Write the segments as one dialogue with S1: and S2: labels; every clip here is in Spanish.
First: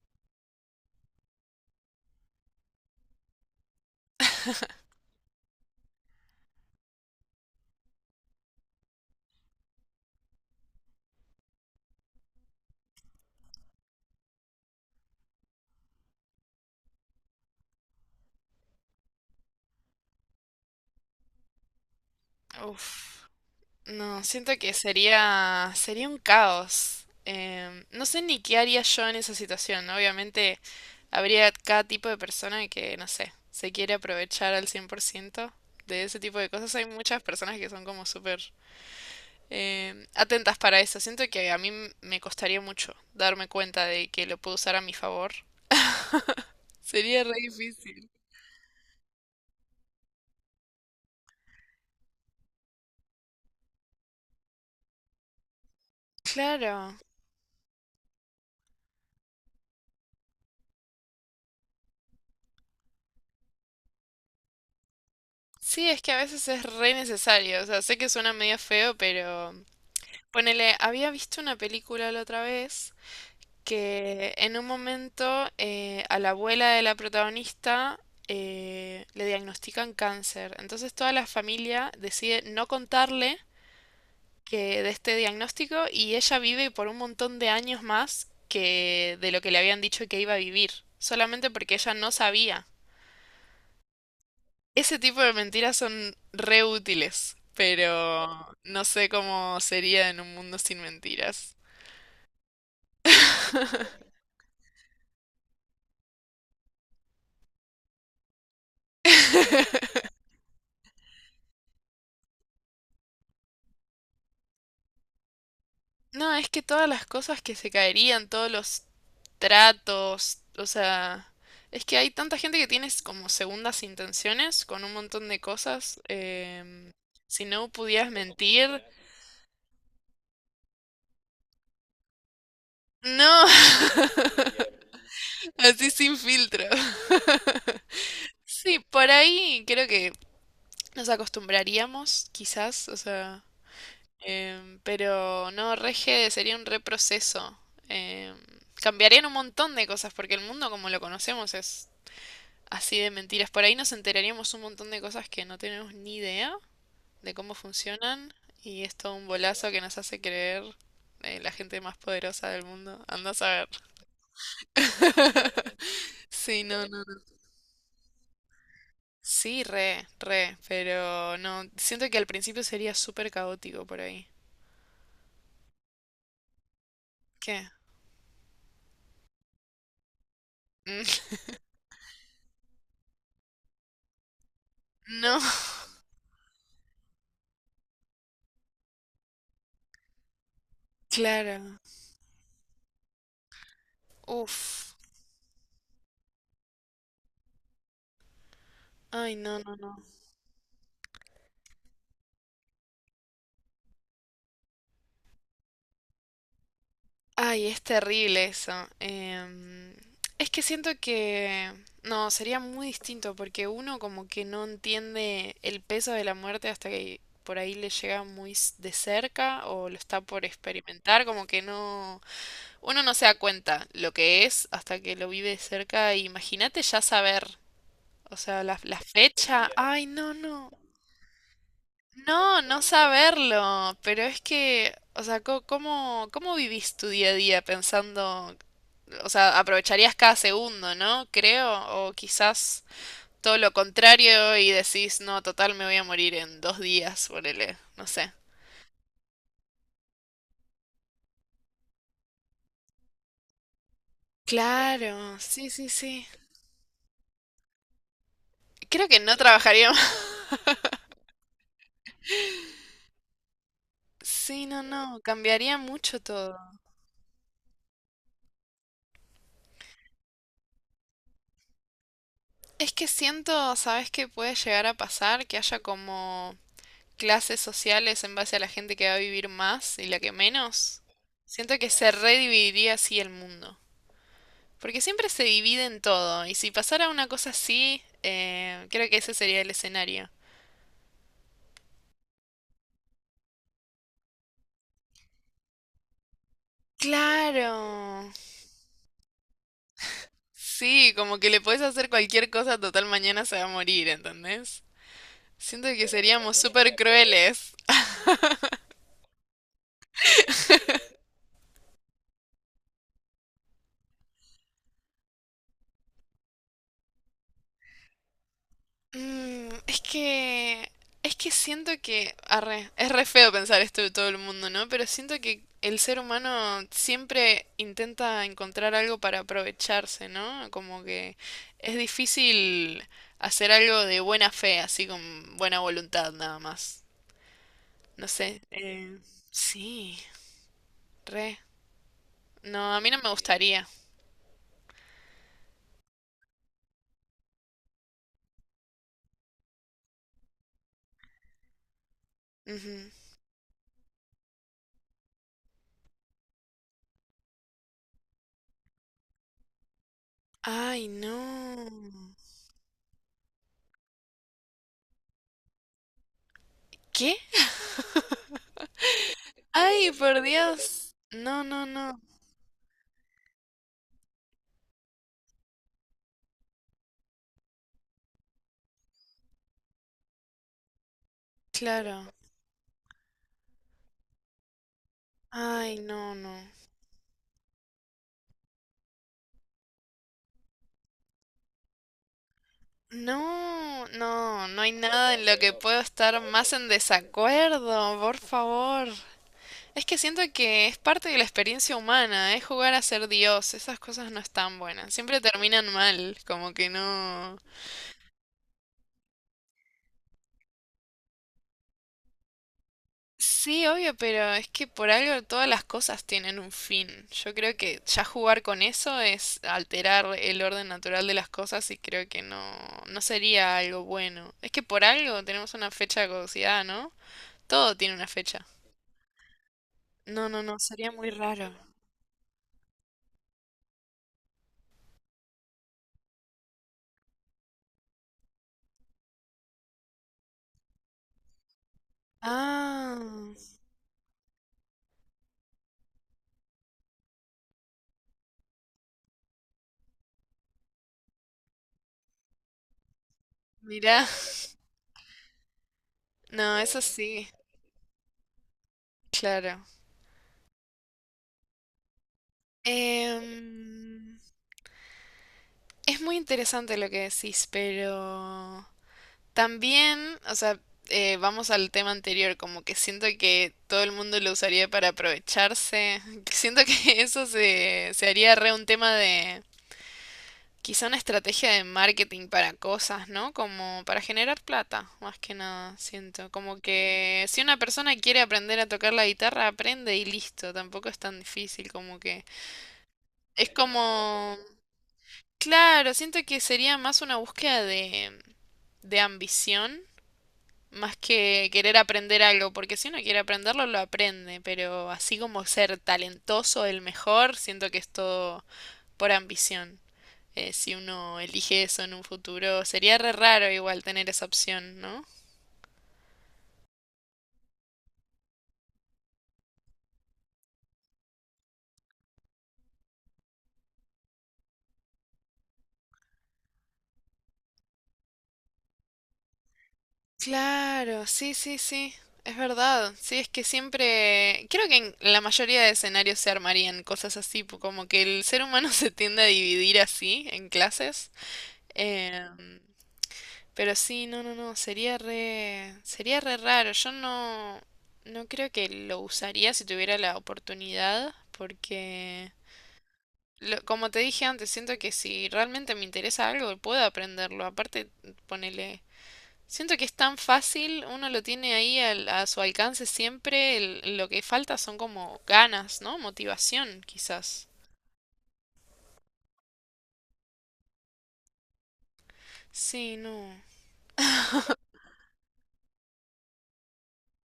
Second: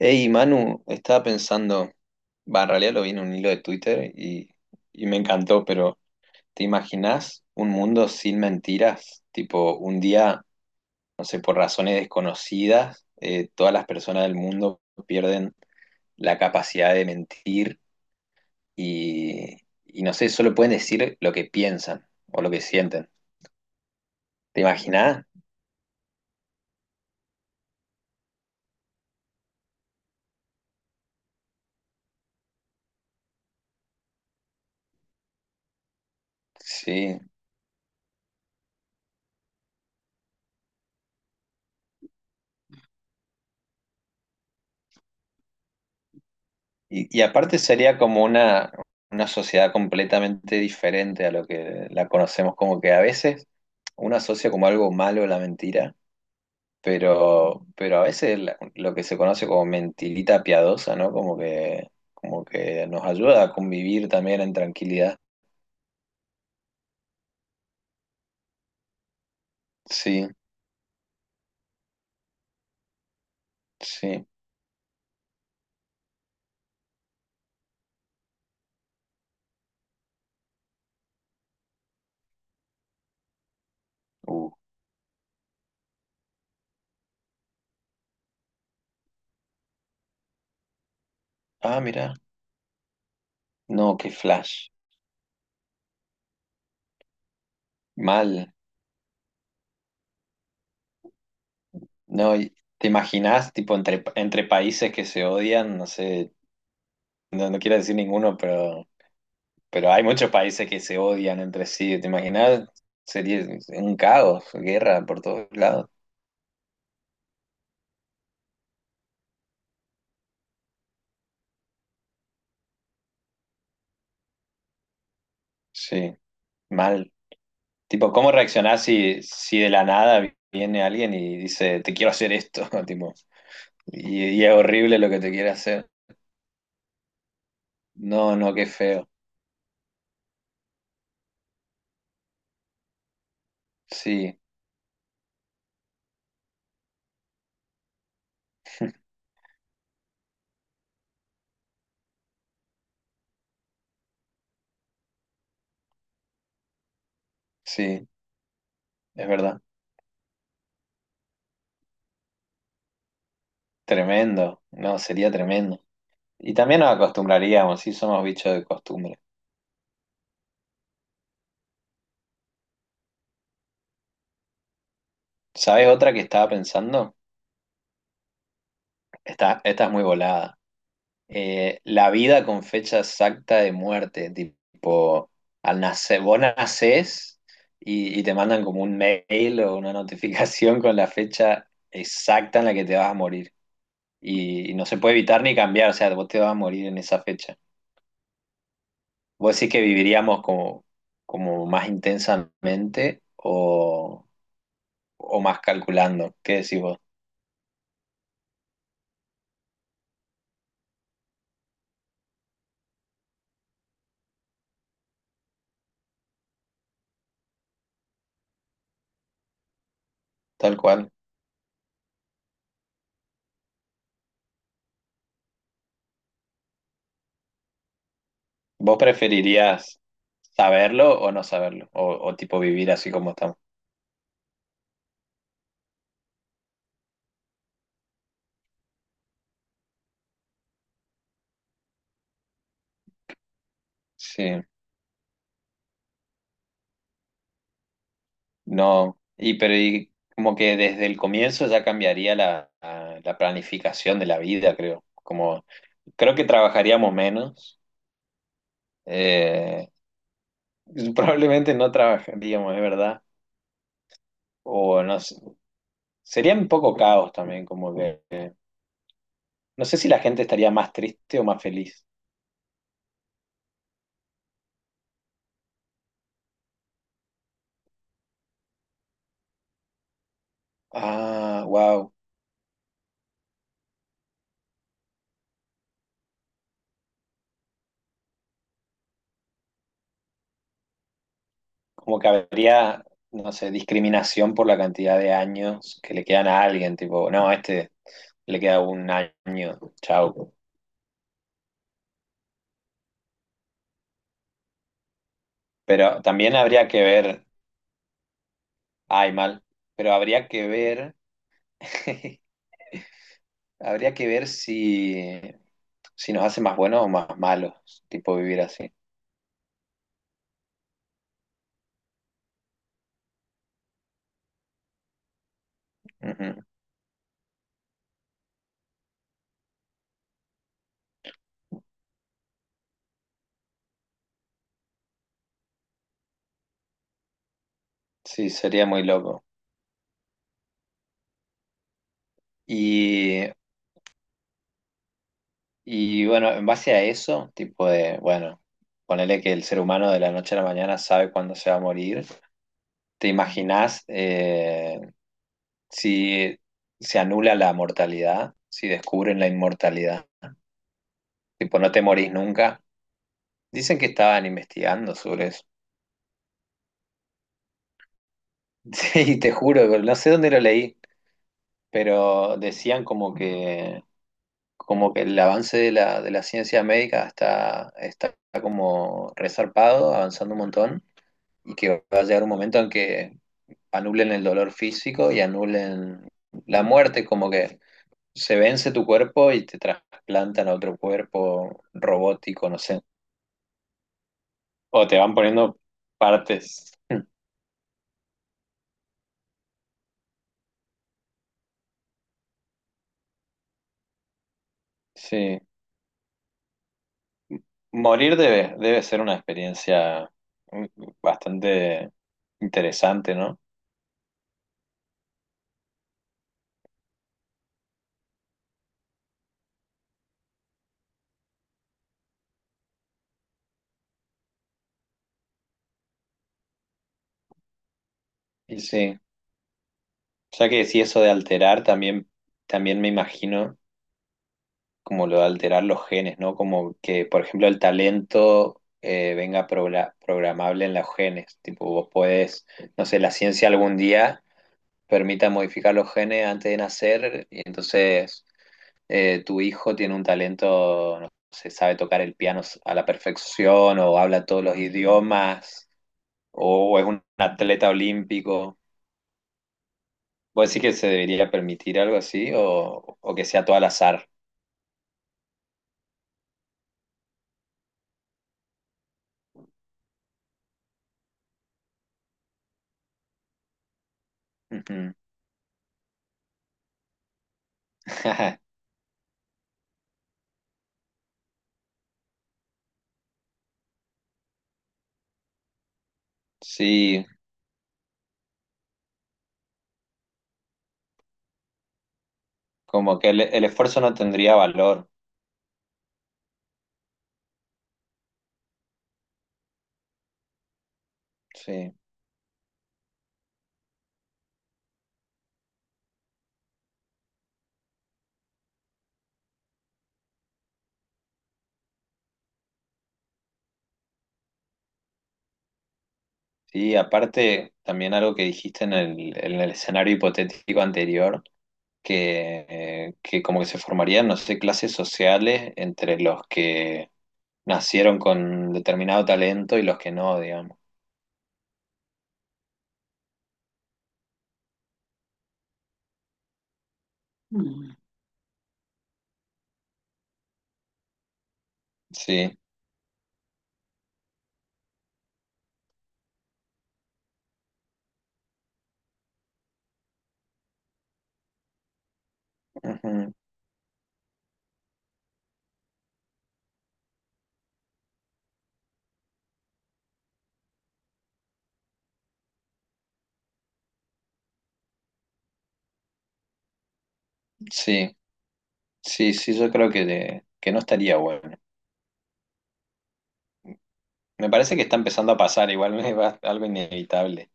S1: Hey, Manu, estaba pensando, va, en realidad lo vi en un hilo de Twitter y me encantó, pero ¿te imaginas un mundo sin mentiras? Tipo, un día, no sé, por razones desconocidas, todas las personas del mundo pierden la capacidad de mentir y, y no sé, solo pueden decir lo que piensan o lo que sienten.
S2: Uf, no, siento
S1: ¿Te
S2: que
S1: imaginas?
S2: sería un caos. No sé ni qué haría yo en esa situación. ¿No? Obviamente habría cada tipo de persona que, no sé, se quiere aprovechar al 100% de ese tipo de cosas. Hay
S1: Sí.
S2: muchas personas que son como súper atentas para eso. Siento que a me costaría mucho darme cuenta de que lo puedo usar a mi favor. Sería
S1: Y
S2: re
S1: aparte sería
S2: difícil.
S1: como una sociedad completamente diferente a lo que la conocemos, como que a veces uno asocia como algo malo la mentira,
S2: Claro.
S1: pero a veces lo que se conoce como mentirita piadosa, ¿no? Como que nos ayuda a convivir también en tranquilidad.
S2: Sí, es que a veces es re necesario. O sea, sé que suena medio feo, pero...
S1: Sí,
S2: Ponele, había visto una película la otra vez
S1: sí.
S2: que en un momento a la abuela de la protagonista le diagnostican cáncer. Entonces toda la familia decide no contarle
S1: Uh.
S2: que de este diagnóstico y ella vive por un montón de años más que de lo que le habían dicho que iba a vivir, solamente porque
S1: Ah,
S2: ella no
S1: mira.
S2: sabía.
S1: No, qué flash.
S2: Ese tipo de mentiras son re útiles,
S1: Mal.
S2: pero no sé cómo sería en un mundo sin mentiras.
S1: No, ¿te imaginas tipo, entre, entre países que se odian? No sé, no quiero decir ninguno, pero Pero hay muchos países que se odian entre sí, ¿te imaginas? Sería un caos, guerra por todos lados.
S2: No, es que todas las cosas que se caerían, todos los tratos, o sea, es que hay tanta gente que tiene como segundas intenciones con un montón de cosas.
S1: Sí,
S2: em,
S1: mal.
S2: si no pudieras
S1: Tipo, ¿cómo
S2: mentir,
S1: reaccionás si de la nada viene alguien y dice, te quiero hacer esto? Tipo,
S2: no,
S1: y es horrible lo que te quiere hacer.
S2: así sin filtro.
S1: No, no, qué
S2: Sí,
S1: feo.
S2: por ahí creo que nos acostumbraríamos, quizás, o sea,
S1: Sí,
S2: pero no, rege sería un reproceso. em, cambiarían un montón de cosas, porque el mundo como lo conocemos es así de mentiras. Por ahí nos enteraríamos un montón de cosas que no tenemos ni idea de cómo
S1: sí,
S2: funcionan y es todo un
S1: es verdad.
S2: bolazo que nos hace creer la gente más poderosa del mundo. Anda a saber.
S1: Tremendo. No, sería tremendo. Y
S2: Sí,
S1: también
S2: no,
S1: nos
S2: no, no.
S1: acostumbraríamos, sí, somos bichos de costumbre.
S2: Sí, re, re, pero no, siento que al principio sería súper caótico por ahí.
S1: ¿Sabes otra que estaba pensando?
S2: ¿Qué?
S1: Esta es muy volada.
S2: Mm,
S1: La vida con fecha exacta de muerte, tipo,
S2: No,
S1: al nacer, vos nacés y te mandan como un mail o una notificación con la fecha
S2: claro.
S1: exacta en la que te vas a morir. Y no
S2: Uf.
S1: se puede evitar ni cambiar, o sea, vos te vas a morir en esa fecha.
S2: Ay,
S1: ¿Vos
S2: no,
S1: decís
S2: no,
S1: que
S2: no.
S1: viviríamos como, como más intensamente o más calculando? ¿Qué decís vos?
S2: Ay, es terrible eso. em, es que siento que... No, sería muy distinto porque uno como que no entiende el peso de la muerte hasta que por ahí le llega muy de cerca o lo está por
S1: Tal cual.
S2: experimentar, como que no... Uno no se da cuenta lo que es hasta que lo vive de cerca. Imagínate ya saber, o sea, la,
S1: ¿Vos
S2: la fecha.
S1: preferirías
S2: Ay, no, no.
S1: saberlo o no saberlo? O tipo
S2: No, no
S1: vivir así como estamos.
S2: saberlo, pero es que, o sea, ¿cómo, cómo vivís tu día a día pensando, o sea, aprovecharías cada segundo, ¿no? Creo, o quizás todo lo contrario
S1: Sí.
S2: y decís, no, total, me voy a morir en dos días, ponele, no sé.
S1: No, y pero y como que desde el comienzo ya cambiaría la, la planificación de la vida, creo.
S2: Claro,
S1: Como
S2: sí, sí, sí.
S1: creo que trabajaríamos menos,
S2: Creo que no trabajaría
S1: eh,
S2: más.
S1: probablemente no trabajaríamos, es verdad.
S2: Sí, no,
S1: O no
S2: no,
S1: sé,
S2: cambiaría mucho
S1: sería
S2: todo.
S1: un poco caos también, como que no sé si la gente estaría más triste o más feliz.
S2: Es que siento, ¿sabes qué puede llegar a pasar? Que haya como clases sociales en base a la gente que va a vivir más y la que menos,
S1: Ah,
S2: siento que se
S1: wow.
S2: redividiría así el mundo. Porque siempre se divide en todo, y si pasara una cosa así, creo que ese sería el escenario.
S1: Como que habría, no sé, discriminación por la cantidad de años que le quedan a alguien, tipo, no, a
S2: Claro.
S1: este le queda un año, chao.
S2: Sí, como que le podés hacer cualquier cosa, total mañana se va a morir, ¿entendés? Siento que
S1: Pero también
S2: seríamos
S1: habría
S2: súper
S1: que ver,
S2: crueles.
S1: ay, mal, pero habría que ver, habría que ver si nos hace más buenos o más malos, tipo vivir así.
S2: Mm, es que. Es que siento que. Arre, es re feo pensar esto de todo el mundo, ¿no? Pero siento que el ser
S1: Ujú.
S2: humano siempre intenta encontrar algo para aprovecharse, ¿no? Como que es difícil hacer algo de buena fe, así con buena voluntad nada más. No
S1: Sí,
S2: sé.
S1: sería muy loco.
S2: Sí, re. No, a mí no me
S1: Y,
S2: gustaría.
S1: y bueno, en base a eso, tipo de, bueno, ponele que el ser humano de la noche a la mañana sabe cuándo se va a morir.
S2: Ujú.
S1: ¿Te imaginás si se anula la mortalidad, si descubren la inmortalidad?
S2: Ay, no.
S1: Tipo, no te morís nunca. Dicen que estaban investigando sobre
S2: ¿Qué?
S1: sí, te juro, pero
S2: Ay,
S1: no sé
S2: por
S1: dónde lo leí,
S2: Dios. No, no, no.
S1: pero decían como que el avance de de la ciencia médica está como resarpado, avanzando un montón, y que va a
S2: Claro.
S1: llegar un momento en que anulen el dolor físico y
S2: Ay,
S1: anulen
S2: no, no.
S1: la muerte, como que se vence tu cuerpo y te trasplantan a otro cuerpo robótico, no sé,
S2: No, no, no hay
S1: o te
S2: nada
S1: van
S2: en lo que
S1: poniendo
S2: puedo estar más en
S1: partes.
S2: desacuerdo, por favor. Es que siento que es parte de la experiencia humana, es jugar a ser Dios, esas cosas no están buenas, siempre
S1: Sí,
S2: terminan mal, como que no...
S1: morir debe ser una experiencia mm, bastante interesante, ¿no?
S2: Sí, obvio, pero es que por algo todas las cosas tienen un fin. Yo creo que ya jugar con eso es alterar el orden natural de las cosas y creo que no, no sería algo bueno. Es que por algo tenemos una fecha de caducidad, ¿no? Todo tiene una fecha.
S1: Y sí,
S2: No, no,
S1: ya
S2: no,
S1: que si
S2: sería
S1: eso
S2: muy
S1: de
S2: raro.
S1: alterar también, también me imagino como lo de alterar los genes, ¿no? Como que, por ejemplo, el talento venga programable en los genes. Tipo, vos podés, no
S2: Ah,
S1: sé, la ciencia algún día permita modificar los genes antes de nacer y entonces tu hijo tiene un talento, no sé, sabe tocar el piano a la perfección o
S2: mirá.
S1: habla todos los idiomas
S2: No,
S1: o
S2: eso
S1: es un
S2: sí,
S1: atleta olímpico.
S2: claro.
S1: ¿Vos decís que se debería permitir algo así o que sea todo al azar?
S2: Em, es muy interesante lo que decís, pero también, o sea, vamos al tema anterior, como que siento que todo el mundo lo usaría para
S1: Ujú.
S2: aprovecharse. Siento que eso se haría re un tema de, Quizá una estrategia de marketing para cosas, ¿no? Como para generar plata, más que nada, siento. Como
S1: Sí,
S2: que si una persona quiere aprender a tocar la guitarra, aprende y listo. Tampoco es tan difícil como que...
S1: como que el
S2: Es
S1: esfuerzo no
S2: como...
S1: tendría valor.
S2: Claro, siento que sería más una búsqueda de ambición, más que
S1: Sí.
S2: querer aprender algo, porque si uno quiere aprenderlo, lo aprende, pero así como ser talentoso, el mejor, siento que es todo por ambición. Si uno elige eso en un futuro. Sería re raro igual tener esa opción, ¿no?
S1: Sí, aparte también algo que dijiste en en el escenario hipotético anterior, que como que se formarían, no sé, clases sociales entre los que nacieron con determinado talento y los que no, digamos.
S2: Claro, sí, sí, sí, es verdad. Sí, es que siempre, creo que en la mayoría de escenarios se armarían cosas así,
S1: Mm.
S2: como que el ser humano se tiende a dividir así en clases.
S1: Sí,
S2: Em, pero sí, no, no, no, sería re raro. Yo no, no creo que lo usaría si tuviera la oportunidad, porque
S1: ujú,
S2: como te dije antes, siento que si realmente me interesa algo, puedo aprenderlo. Aparte, ponele, siento que es tan fácil, uno lo tiene ahí a su alcance siempre, lo que falta son como ganas, ¿no? Motivación, quizás.
S1: sí, sí, sí, yo creo que, que no estaría bueno.
S2: Sí, no.
S1: Me parece que está empezando a pasar, igual algo inevitable.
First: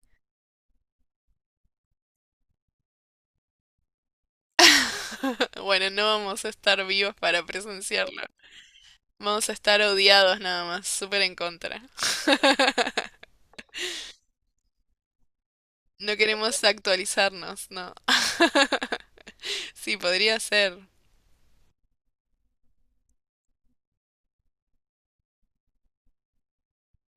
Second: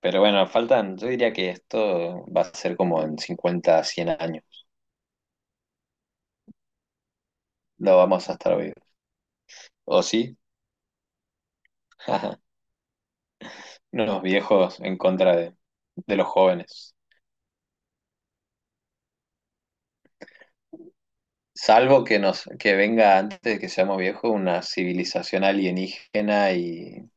S1: Pero bueno, faltan, yo diría que esto va a ser como en 50, 100 años.
S2: Bueno, no vamos a estar vivos para
S1: Lo
S2: presenciarlo.
S1: vamos a estar vivos.
S2: Vamos a estar
S1: ¿O sí?
S2: odiados nada más, súper en contra.
S1: Ajá. Unos viejos en contra
S2: No
S1: de los
S2: queremos
S1: jóvenes.
S2: actualizarnos, no. Sí, podría ser.
S1: Salvo que nos, que venga antes de que seamos viejos una civilización alienígena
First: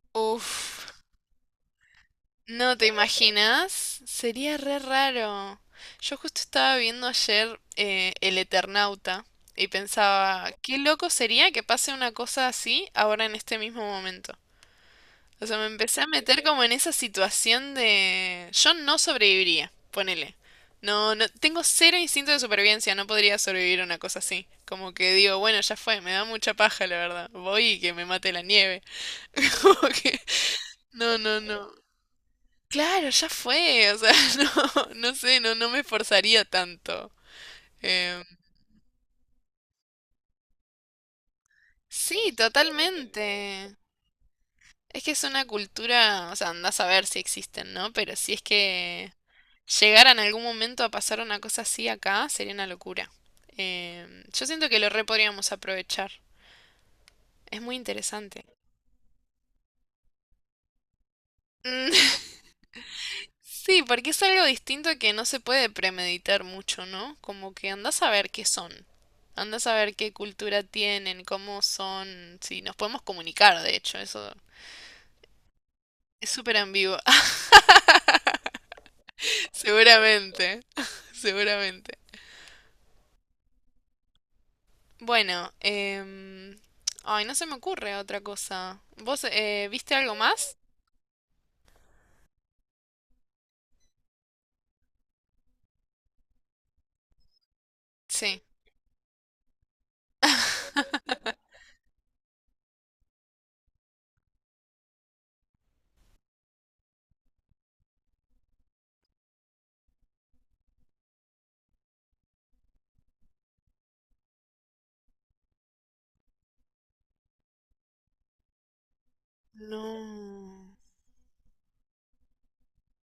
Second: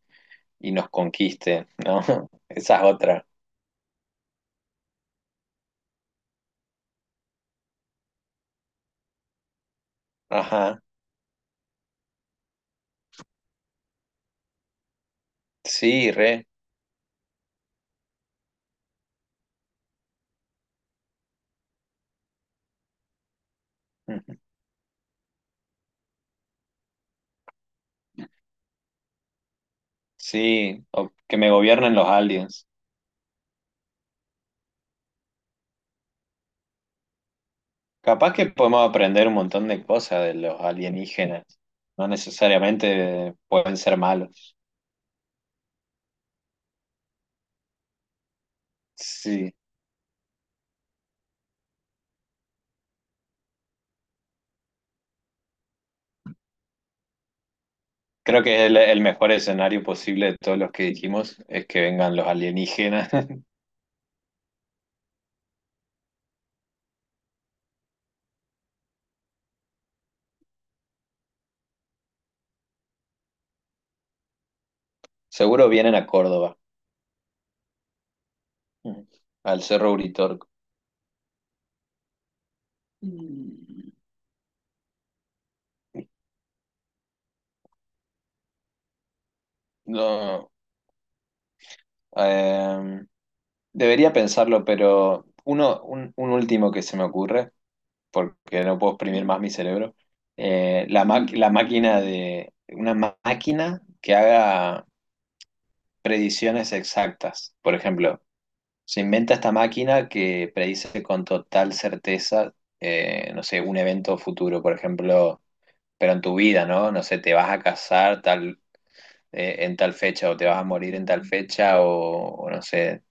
S1: y nos
S2: Uf.
S1: conquiste, ¿no?
S2: No,
S1: Esa es
S2: ¿te
S1: otra.
S2: imaginas? Sería re raro. Yo justo estaba viendo ayer El Eternauta y pensaba, qué
S1: Ajá.
S2: loco sería que pase una cosa así ahora en este mismo momento. O sea, me empecé a
S1: Sí,
S2: meter
S1: re.
S2: como en esa situación de... Yo no sobreviviría, ponele. No, no, tengo cero instinto de supervivencia, no podría sobrevivir a una cosa así. Como que digo, bueno, ya fue, me da mucha paja, la verdad. Voy y que me mate la nieve. Como que...
S1: Sí, o
S2: No,
S1: que
S2: no,
S1: me
S2: no.
S1: gobiernen los aliens.
S2: Claro, ya fue, o sea, no, no sé, no, no me esforzaría tanto. Em,
S1: Capaz que podemos aprender un montón de cosas de los alienígenas. No
S2: sí,
S1: necesariamente
S2: totalmente.
S1: pueden ser malos.
S2: Es que es una cultura, o sea, andás a ver si existen, ¿no? Pero si es que
S1: Sí.
S2: llegara en algún momento a pasar una cosa así acá, sería una locura. Yo siento que lo re podríamos aprovechar. Es muy
S1: Creo
S2: interesante.
S1: que el mejor escenario posible de todos los que dijimos es que vengan los alienígenas.
S2: Sí, porque es algo distinto que no se puede premeditar mucho, ¿no? Como que andás a ver qué son, andás a ver qué cultura tienen, cómo son, si nos podemos comunicar, de hecho, eso
S1: Seguro vienen a
S2: es súper
S1: Córdoba,
S2: ambiguo.
S1: al Cerro Uritorco.
S2: Seguramente, seguramente.
S1: Mm,
S2: Bueno, ay, no se me ocurre otra cosa. ¿Vos viste algo
S1: no,
S2: más?
S1: em, debería pensarlo, pero uno, un último que se me ocurre,
S2: Sí.
S1: porque no puedo exprimir más mi cerebro, la, la máquina de, una máquina que haga predicciones exactas. Por ejemplo, se inventa esta máquina que predice con total certeza, no sé, un evento futuro, por ejemplo, pero en tu vida, ¿no? No sé, te vas a casar tal en tal fecha o te vas a
S2: No.
S1: morir en tal fecha o no sé,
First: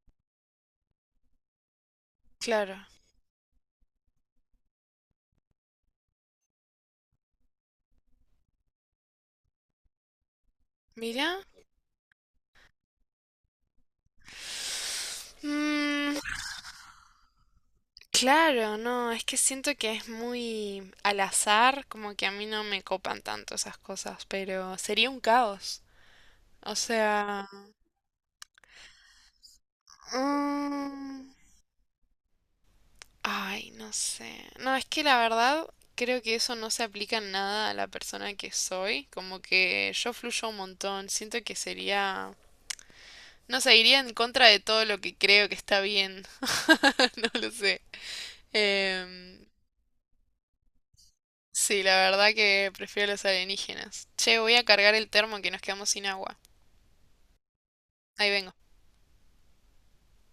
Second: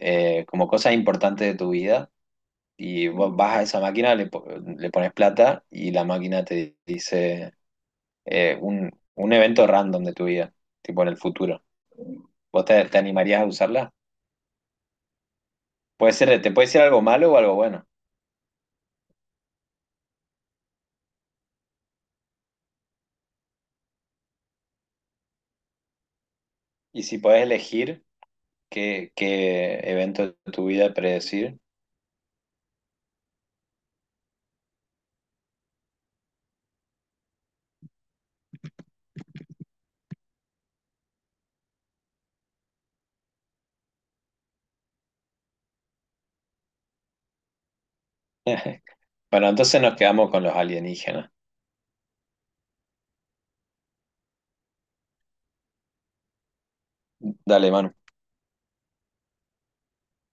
S1: como cosas importantes de tu vida
S2: Claro.
S1: y vos vas a esa máquina, le, le pones plata y la máquina te dice un evento random de tu vida, tipo en el
S2: Mira.
S1: futuro. ¿Vos te animarías a usarla? Puede ser, te puede ser algo malo o algo bueno.
S2: Claro, no, es que siento que es muy al azar, como que a mí no me copan tanto esas cosas, pero sería un caos. O
S1: Y si podés
S2: sea,
S1: elegir qué evento de tu vida
S2: mm,
S1: predecir.
S2: ay, no sé. No, es que la verdad creo que eso no se aplica en nada a la persona que soy, como que yo fluyo un montón, siento que sería, no sé, iría en contra de todo lo que creo que está bien. No lo sé. Em,
S1: Bueno, entonces nos quedamos con los alienígenas.
S2: Sí, la verdad que prefiero los alienígenas. Che, voy a cargar el termo que nos quedamos sin agua.
S1: Dale, Manu.
S2: Ahí vengo.